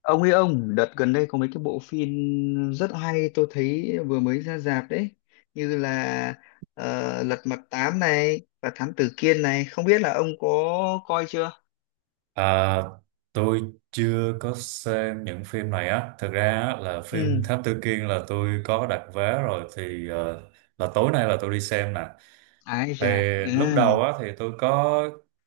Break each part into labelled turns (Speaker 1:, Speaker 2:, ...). Speaker 1: Ông ấy ông đợt gần đây có mấy cái bộ phim rất hay tôi thấy vừa mới ra rạp đấy, như là ờ, Lật Mặt Tám này và Thám Tử Kiên này, không biết là ông có coi chưa.
Speaker 2: À, tôi chưa có xem những phim này á. Thực ra á, là phim
Speaker 1: Ừ,
Speaker 2: Thám Tử Kiên là tôi có đặt vé rồi thì là tối nay là tôi đi xem nè.
Speaker 1: ái
Speaker 2: Thì
Speaker 1: chà, ừ,
Speaker 2: lúc đầu á thì tôi có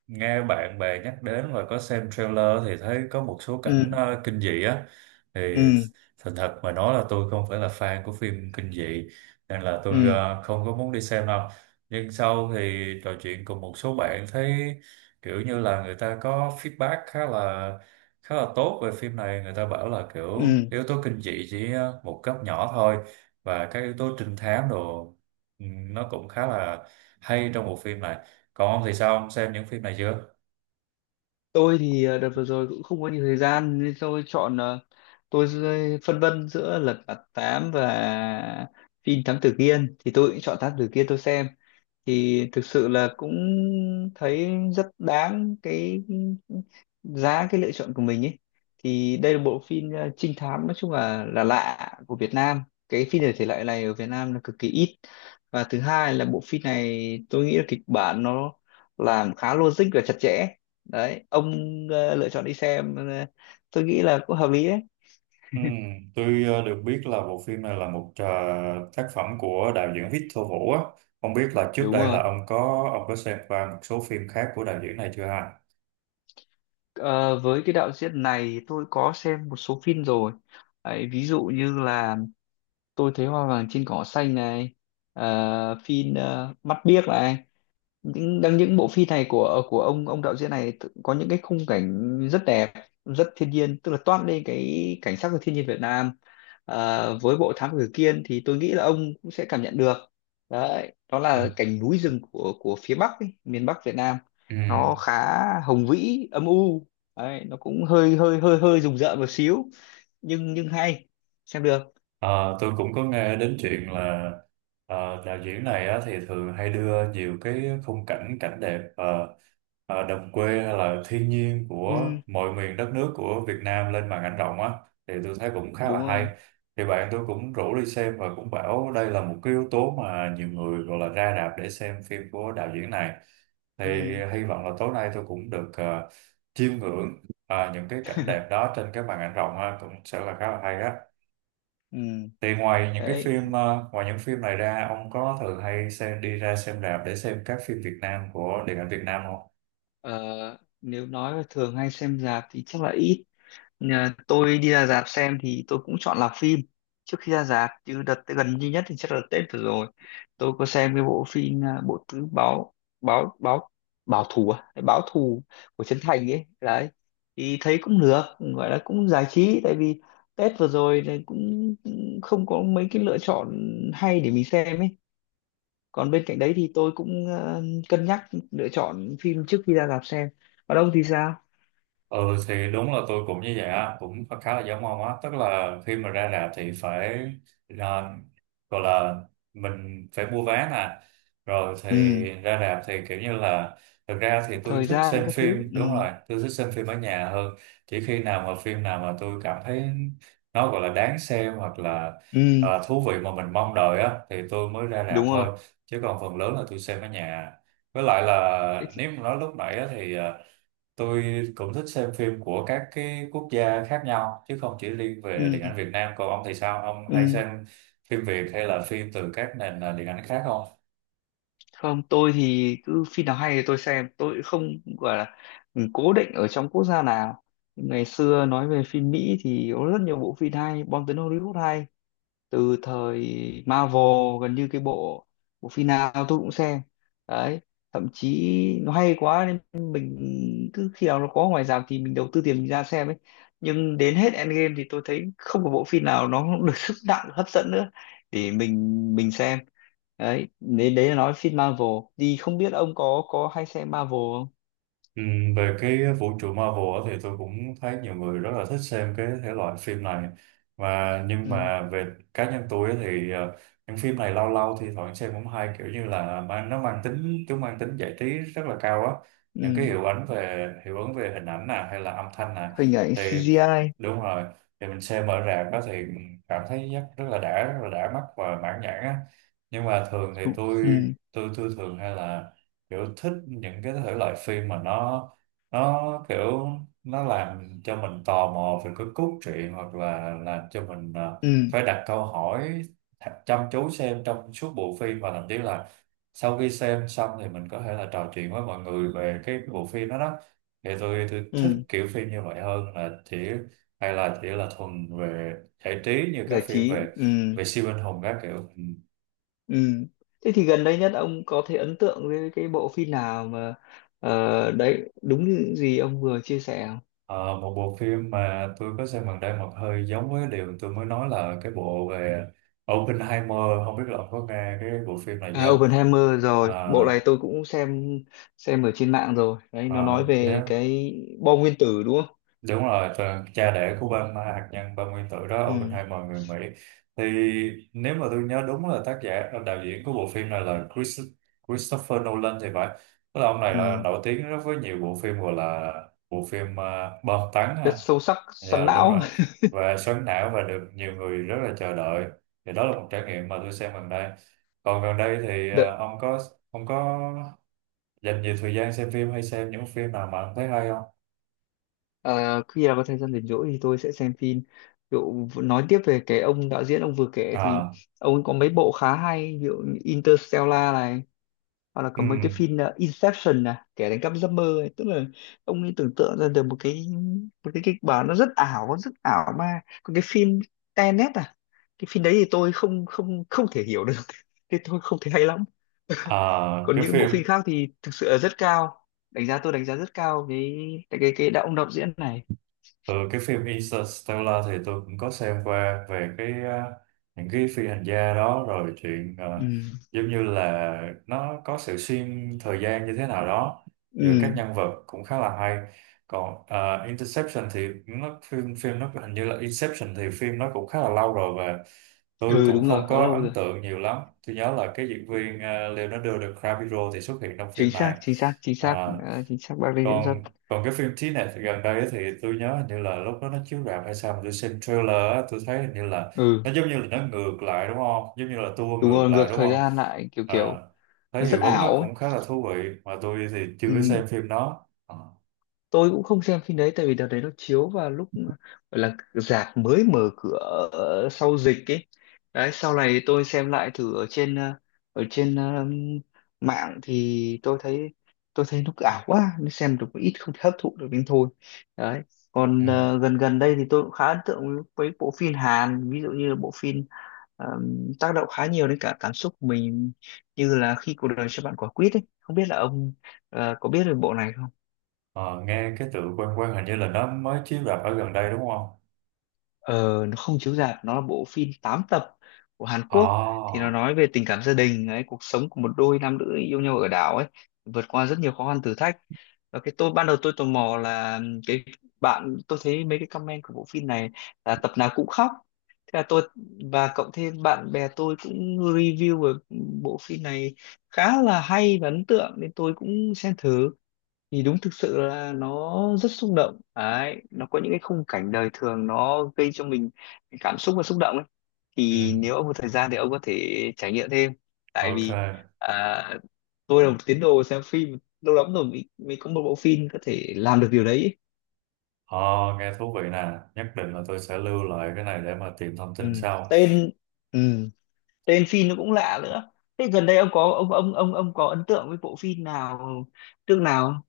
Speaker 2: nghe bạn bè nhắc đến và có xem trailer thì thấy có một số
Speaker 1: ừ,
Speaker 2: cảnh kinh dị á. Thì
Speaker 1: ừ,
Speaker 2: thành thật mà nói là tôi không phải là fan của phim kinh dị nên là tôi
Speaker 1: ừ,
Speaker 2: không có muốn đi xem đâu. Nhưng sau thì trò chuyện cùng một số bạn thấy kiểu như là người ta có feedback khá là tốt về phim này, người ta bảo là kiểu
Speaker 1: ừ.
Speaker 2: yếu tố kinh dị chỉ một cấp nhỏ thôi, và các yếu tố trinh thám đồ, ừ, nó cũng khá là hay trong bộ phim này. Còn ông thì sao, ông xem những phim này chưa?
Speaker 1: Tôi thì đợt vừa rồi cũng không có nhiều thời gian nên tôi chọn, phân vân giữa Lật Mặt Tám và phim Thám Tử Kiên, thì tôi cũng chọn Thám Tử Kiên tôi xem. Thì thực sự là cũng thấy rất đáng cái giá cái lựa chọn của mình ấy. Thì đây là bộ phim trinh thám, nói chung là lạ của Việt Nam. Cái phim thể thể loại này ở Việt Nam là cực kỳ ít. Và thứ hai là bộ phim này tôi nghĩ là kịch bản nó làm khá logic và chặt chẽ. Đấy, ông lựa chọn đi xem, tôi nghĩ là cũng hợp lý đấy.
Speaker 2: Ừ, tôi được biết là bộ phim này là một tác phẩm của đạo diễn Victor Vũ á. Không biết là trước
Speaker 1: Đúng
Speaker 2: đây
Speaker 1: rồi.
Speaker 2: là ông có xem qua một số phim khác của đạo diễn này chưa ha?
Speaker 1: Ờ, với cái đạo diễn này thì tôi có xem một số phim rồi. Đấy, ví dụ như là tôi thấy hoa vàng trên cỏ xanh này, phim mắt biếc này, những những bộ phim này của ông đạo diễn này có những cái khung cảnh rất đẹp, rất thiên nhiên, tức là toát lên cái cảnh sắc của thiên nhiên Việt Nam. Ờ, với bộ Thám Tử Kiên thì tôi nghĩ là ông cũng sẽ cảm nhận được. Đấy, đó
Speaker 2: Ừ.
Speaker 1: là cảnh núi rừng của phía Bắc ấy, miền Bắc Việt Nam.
Speaker 2: Ừ.
Speaker 1: Nó khá hùng vĩ, âm u. Đấy, nó cũng hơi hơi hơi hơi rùng rợn một xíu, nhưng hay, xem được.
Speaker 2: Ờ, tôi cũng có nghe đến chuyện là, ờ, đạo diễn này á, thì thường hay đưa nhiều cái khung cảnh, cảnh đẹp, đồng quê hay là thiên nhiên của
Speaker 1: Ừ,
Speaker 2: mọi miền đất nước của Việt Nam lên màn ảnh rộng á, thì tôi thấy cũng khá
Speaker 1: đúng
Speaker 2: là
Speaker 1: rồi,
Speaker 2: hay. Thì bạn tôi cũng rủ đi xem và cũng bảo đây là một cái yếu tố mà nhiều người gọi là ra rạp để xem phim của đạo diễn này, thì
Speaker 1: ừ,
Speaker 2: hy vọng là tối nay tôi cũng được chiêm ngưỡng những cái cảnh đẹp đó trên cái màn ảnh rộng ha, cũng sẽ là khá là hay á.
Speaker 1: ừ,
Speaker 2: Thì ngoài những cái
Speaker 1: đấy.
Speaker 2: phim, ngoài những phim này ra, ông có thường hay xem đi ra xem rạp để xem các phim Việt Nam của điện ảnh Việt Nam không?
Speaker 1: Ờ, nếu nói là thường hay xem rạp thì chắc là ít. Nhà tôi đi ra rạp xem thì tôi cũng chọn là phim trước khi ra rạp, chứ đợt gần duy nhất thì chắc là Tết vừa rồi tôi có xem cái bộ phim, bộ tứ báo báo báo báo thù, à, Hay báo thù của Trấn Thành ấy. Đấy, thì thấy cũng được, gọi là cũng giải trí, tại vì Tết vừa rồi thì cũng cũng không có mấy cái lựa chọn hay để mình xem ấy. Còn bên cạnh đấy thì tôi cũng cân nhắc lựa chọn phim trước khi ra rạp xem. Còn ông thì sao?
Speaker 2: Ừ, thì đúng là tôi cũng như vậy á, cũng khá khá là giống ông á, tức là khi mà ra rạp thì phải, à, gọi là mình phải mua vé nè, rồi thì
Speaker 1: Ừ,
Speaker 2: ra rạp thì kiểu như là, thực ra thì tôi
Speaker 1: thời
Speaker 2: thích
Speaker 1: gian
Speaker 2: xem
Speaker 1: các thứ,
Speaker 2: phim,
Speaker 1: ừ,
Speaker 2: đúng rồi, tôi thích xem phim ở nhà hơn, chỉ khi nào mà phim nào mà tôi cảm thấy nó gọi là đáng xem hoặc là,
Speaker 1: ừ,
Speaker 2: à, thú vị mà mình mong đợi á thì tôi mới ra rạp
Speaker 1: đúng rồi.
Speaker 2: thôi, chứ còn phần lớn là tôi xem ở nhà. Với lại
Speaker 1: Thế
Speaker 2: là
Speaker 1: thì-
Speaker 2: nếu mà nói lúc nãy á, thì à, tôi cũng thích xem phim của các cái quốc gia khác nhau chứ không chỉ riêng về
Speaker 1: ừ,
Speaker 2: điện ảnh Việt Nam. Còn ông thì sao? Ông hay
Speaker 1: ừ,
Speaker 2: xem phim Việt hay là phim từ các nền, à, điện ảnh khác không?
Speaker 1: không, tôi thì cứ phim nào hay thì tôi xem, tôi không gọi là ừ, cố định ở trong quốc gia nào. Ngày xưa nói về phim Mỹ thì có rất nhiều bộ phim hay, bom tấn Hollywood hay từ thời Marvel, gần như cái bộ bộ phim nào tôi cũng xem. Đấy, thậm chí nó hay quá nên mình cứ khi nào nó có ngoài rạp thì mình đầu tư tiền mình ra xem ấy. Nhưng đến hết Endgame thì tôi thấy không có bộ phim nào nó được sức nặng hấp dẫn nữa để mình xem. Đấy, nên đấy là nói phim Marvel, thì không biết ông có hay xem Marvel không.
Speaker 2: Ừ, về cái vũ trụ Marvel á thì tôi cũng thấy nhiều người rất là thích xem cái thể loại phim này, mà nhưng
Speaker 1: Ừ.
Speaker 2: mà về cá nhân tôi á thì những phim này lâu lâu thì thoảng xem cũng hay, kiểu như là mang nó mang tính chúng mang tính giải trí rất là cao á, những cái
Speaker 1: Ừ.
Speaker 2: hiệu ứng về hình ảnh nè hay là âm thanh nè,
Speaker 1: Hình ảnh
Speaker 2: thì
Speaker 1: CGI.
Speaker 2: đúng rồi, thì mình xem ở rạp đó thì cảm thấy rất, rất là đã, rất là đã mắt và mãn nhãn á. Nhưng mà thường thì
Speaker 1: Ừ. Ừ.
Speaker 2: tôi thường hay là kiểu thích những cái thể loại phim mà nó kiểu nó làm cho mình tò mò về cái cốt truyện, hoặc là làm cho mình
Speaker 1: Ừ.
Speaker 2: phải đặt câu hỏi, thật chăm chú xem trong suốt bộ phim, và thậm chí là sau khi xem xong thì mình có thể là trò chuyện với mọi người về cái bộ phim đó đó, thì tôi thích
Speaker 1: Ừ,
Speaker 2: kiểu phim như vậy hơn là chỉ, hay là chỉ là thuần về giải trí, như các
Speaker 1: giải
Speaker 2: phim
Speaker 1: trí.
Speaker 2: về,
Speaker 1: Ừ.
Speaker 2: về siêu anh hùng các kiểu.
Speaker 1: Ừ. Thế thì gần đây nhất ông có thể ấn tượng với cái bộ phim nào mà ờ, đấy đúng như gì ông vừa chia sẻ không?
Speaker 2: Ờ, một bộ phim mà tôi có xem gần đây mà hơi giống với điều tôi mới nói là cái bộ về Oppenheimer, không biết là ông có nghe cái bộ phim này
Speaker 1: À,
Speaker 2: chưa?
Speaker 1: Oppenheimer rồi,
Speaker 2: Ờ,
Speaker 1: bộ này tôi cũng xem ở trên mạng rồi. Đấy, nó
Speaker 2: ờ,
Speaker 1: nói về
Speaker 2: nếu
Speaker 1: cái bom nguyên tử đúng không?
Speaker 2: đúng rồi, tờ- cha đẻ của bom hạt nhân, bom nguyên tử đó,
Speaker 1: Ừ,
Speaker 2: Oppenheimer người Mỹ. Thì nếu mà tôi nhớ đúng là tác giả, đạo diễn của bộ phim này là Christopher Nolan thì phải, tức là ông này là
Speaker 1: ừ.
Speaker 2: nổi tiếng rất với nhiều bộ phim, gọi là bộ phim bom tấn.
Speaker 1: Rất sâu sắc,
Speaker 2: Dạ
Speaker 1: xoắn
Speaker 2: đúng
Speaker 1: não.
Speaker 2: rồi, và xoắn não, và được nhiều người rất là chờ đợi, thì đó là một trải nghiệm mà tôi xem gần đây. Còn gần đây thì
Speaker 1: Đợ,
Speaker 2: ông có dành nhiều thời gian xem phim hay xem những phim nào mà ông thấy hay không?
Speaker 1: ờ, khi nào có thời gian rảnh rỗi thì tôi sẽ xem phim. Ví dụ nói tiếp về cái ông đạo diễn ông vừa kể thì
Speaker 2: À,
Speaker 1: ông ấy có mấy bộ khá hay, ví dụ như Interstellar này, hoặc là có mấy cái
Speaker 2: ừm,
Speaker 1: phim Inception nè, kẻ đánh cắp giấc mơ ấy. Tức là ông ấy tưởng tượng ra được một cái, một cái kịch bản nó rất ảo, nó rất ảo ma. Còn cái phim Tenet à, cái phim đấy thì tôi không không không thể hiểu được, thì tôi không thấy hay lắm.
Speaker 2: à,
Speaker 1: Còn
Speaker 2: cái
Speaker 1: những bộ
Speaker 2: phim
Speaker 1: phim khác thì thực sự là rất cao đánh giá, tôi đánh giá rất cao cái cái ông đạo diễn này.
Speaker 2: Ừ, cái phim Interstellar thì tôi cũng có xem qua, về cái, à, những cái phi hành gia đó, rồi chuyện, à,
Speaker 1: Ừ,
Speaker 2: giống như là nó có sự xuyên thời gian như thế nào đó giữa các
Speaker 1: ừ,
Speaker 2: nhân vật, cũng khá là hay. Còn à, Interception thì nó phim phim nó hình như là Inception thì phim nó cũng khá là lâu rồi, và tôi
Speaker 1: ừ,
Speaker 2: cũng
Speaker 1: đúng rồi,
Speaker 2: không
Speaker 1: khá
Speaker 2: có
Speaker 1: lâu
Speaker 2: ấn
Speaker 1: rồi.
Speaker 2: tượng nhiều lắm, tôi nhớ là cái diễn viên à, Leonardo DiCaprio thì xuất hiện trong
Speaker 1: Chính
Speaker 2: phim
Speaker 1: xác,
Speaker 2: này.
Speaker 1: chính xác, chính xác,
Speaker 2: Ờ,
Speaker 1: à, chính xác bác đây diễn xuất.
Speaker 2: còn còn cái phim Trí Nè gần đây ấy thì tôi nhớ hình như là lúc đó nó chiếu rạp hay sao mà tôi xem trailer á, tôi thấy hình như là
Speaker 1: Ừ,
Speaker 2: nó giống như là nó ngược lại đúng không, giống như là tua
Speaker 1: đúng
Speaker 2: ngược
Speaker 1: rồi, ngược
Speaker 2: lại đúng
Speaker 1: thời
Speaker 2: không,
Speaker 1: gian lại, kiểu
Speaker 2: à,
Speaker 1: kiểu nó
Speaker 2: thấy
Speaker 1: rất
Speaker 2: hiệu ứng nó
Speaker 1: ảo ấy.
Speaker 2: cũng khá là thú vị mà tôi thì chưa có
Speaker 1: Ừ.
Speaker 2: xem phim đó. Ờ,
Speaker 1: Tôi cũng không xem phim đấy tại vì đợt đấy nó chiếu vào lúc gọi là rạp mới mở cửa sau dịch ấy. Đấy, sau này tôi xem lại thử ở trên ở trên mạng thì tôi thấy nó ảo quá, nó xem được một ít không thể hấp thụ được đến thôi. Đấy,
Speaker 2: ừ.
Speaker 1: còn gần gần đây thì tôi cũng khá ấn tượng với bộ phim Hàn, ví dụ như là bộ phim ờ, tác động khá nhiều đến cả cảm xúc của mình, như là khi cuộc đời cho bạn quả quýt ấy, không biết là ông có biết về bộ này không.
Speaker 2: Ờ, nghe cái tựa quen quen, hình như là nó mới chiếu rạp ở gần đây đúng không?
Speaker 1: Ờ, nó không chiếu rạp, nó là bộ phim 8 tập của Hàn Quốc. Thì
Speaker 2: À,
Speaker 1: nó nói về tình cảm gia đình ấy, cuộc sống của một đôi nam nữ yêu nhau ở đảo ấy, vượt qua rất nhiều khó khăn thử thách. Và cái tôi ban đầu tôi tò mò là cái bạn tôi thấy mấy cái comment của bộ phim này là tập nào cũng khóc, thế là tôi, và cộng thêm bạn bè tôi cũng review về bộ phim này khá là hay và ấn tượng nên tôi cũng xem thử. Thì đúng thực sự là nó rất xúc động đấy, nó có những cái khung cảnh đời thường nó gây cho mình cái cảm xúc và xúc động ấy.
Speaker 2: ừ,
Speaker 1: Thì nếu ông có thời gian thì ông có thể trải nghiệm thêm, tại
Speaker 2: ok.
Speaker 1: vì à, tôi là một tín đồ xem phim lâu lắm rồi mới, mới có một bộ phim có thể làm được điều đấy ấy.
Speaker 2: Ờ, nghe thú vị nè, nhất định là tôi sẽ lưu lại cái này để mà tìm thông
Speaker 1: Ừ.
Speaker 2: tin sau.
Speaker 1: Tên, ừ, tên phim nó cũng lạ nữa. Thế gần đây ông có ấn tượng với bộ phim nào nào không?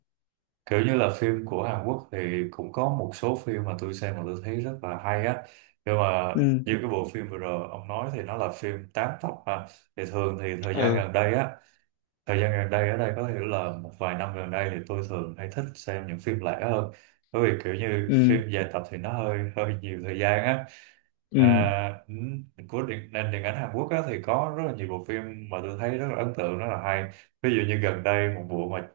Speaker 2: Kiểu như là phim của Hàn Quốc thì cũng có một số phim mà tôi xem mà tôi thấy rất là hay á, nhưng mà
Speaker 1: Ừ,
Speaker 2: như cái bộ phim vừa rồi ông nói thì nó là phim 8 tập mà, thì thường thì thời gian
Speaker 1: ừ,
Speaker 2: gần đây á, thời gian gần đây ở đây có hiểu là một vài năm gần đây thì tôi thường hay thích xem những phim lẻ hơn, bởi vì kiểu như
Speaker 1: ừ,
Speaker 2: phim dài tập thì nó hơi hơi nhiều thời gian á.
Speaker 1: ừ.
Speaker 2: À, ừ, của điện, nền điện ảnh Hàn Quốc á, thì có rất là nhiều bộ phim mà tôi thấy rất là ấn tượng, rất là hay, ví dụ như gần đây một bộ mà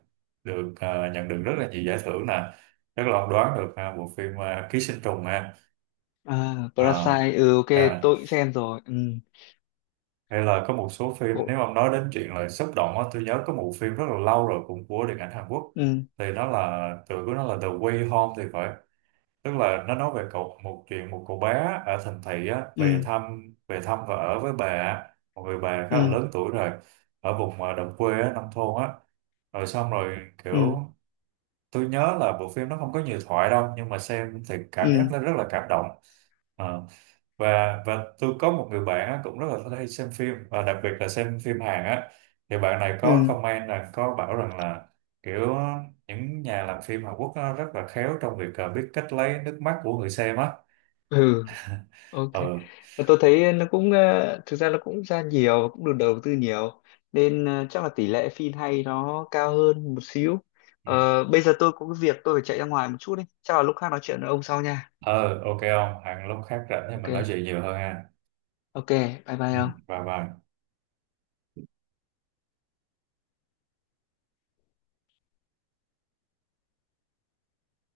Speaker 2: được, à, nhận được rất là nhiều giải thưởng nè, chắc là ông đoán được ha, bộ phim à, Ký sinh trùng nè.
Speaker 1: À,
Speaker 2: À,
Speaker 1: Parasite, ừ, ok,
Speaker 2: à,
Speaker 1: tôi cũng xem rồi. Ừ,
Speaker 2: hay là có một số phim,
Speaker 1: cổ,
Speaker 2: nếu ông nói đến chuyện là xúc động á, tôi nhớ có một phim rất là lâu rồi cũng của điện ảnh Hàn Quốc,
Speaker 1: ừ,
Speaker 2: thì nó là tựa của nó là The Way Home thì phải, tức là nó nói về cậu một chuyện một cậu bé ở thành thị á về
Speaker 1: ừ,
Speaker 2: thăm, về thăm và ở với bà, một người bà khá là
Speaker 1: ừ,
Speaker 2: lớn tuổi rồi, ở vùng à, đồng quê á, nông thôn á, rồi xong rồi, kiểu,
Speaker 1: ừ,
Speaker 2: tôi nhớ là bộ phim nó không có nhiều thoại đâu nhưng mà xem thì cảm giác
Speaker 1: ừ,
Speaker 2: nó rất là cảm động. Ờ, và tôi có một người bạn á, cũng rất là hay xem phim và đặc biệt là xem phim Hàn á, thì bạn này có
Speaker 1: ừ,
Speaker 2: comment là có bảo rằng là kiểu những nhà làm phim Hàn Quốc á, rất là khéo trong việc à, biết cách lấy nước mắt của người xem á.
Speaker 1: ừ, ok.
Speaker 2: Ừ.
Speaker 1: Và tôi thấy nó cũng, ờ, thực ra nó cũng ra nhiều, cũng được đầu tư nhiều. Nên ờ, chắc là tỷ lệ phim hay nó cao hơn một xíu.
Speaker 2: Ừ.
Speaker 1: Ờ, bây giờ tôi có cái việc tôi phải chạy ra ngoài một chút đi. Chắc là lúc khác nói chuyện với ông sau nha.
Speaker 2: Ờ, ok, không Hàn lúc khác rảnh thì mình nói
Speaker 1: Ok,
Speaker 2: chuyện nhiều hơn ha.
Speaker 1: ok, bye
Speaker 2: Ừ,
Speaker 1: bye ông.
Speaker 2: bye bye.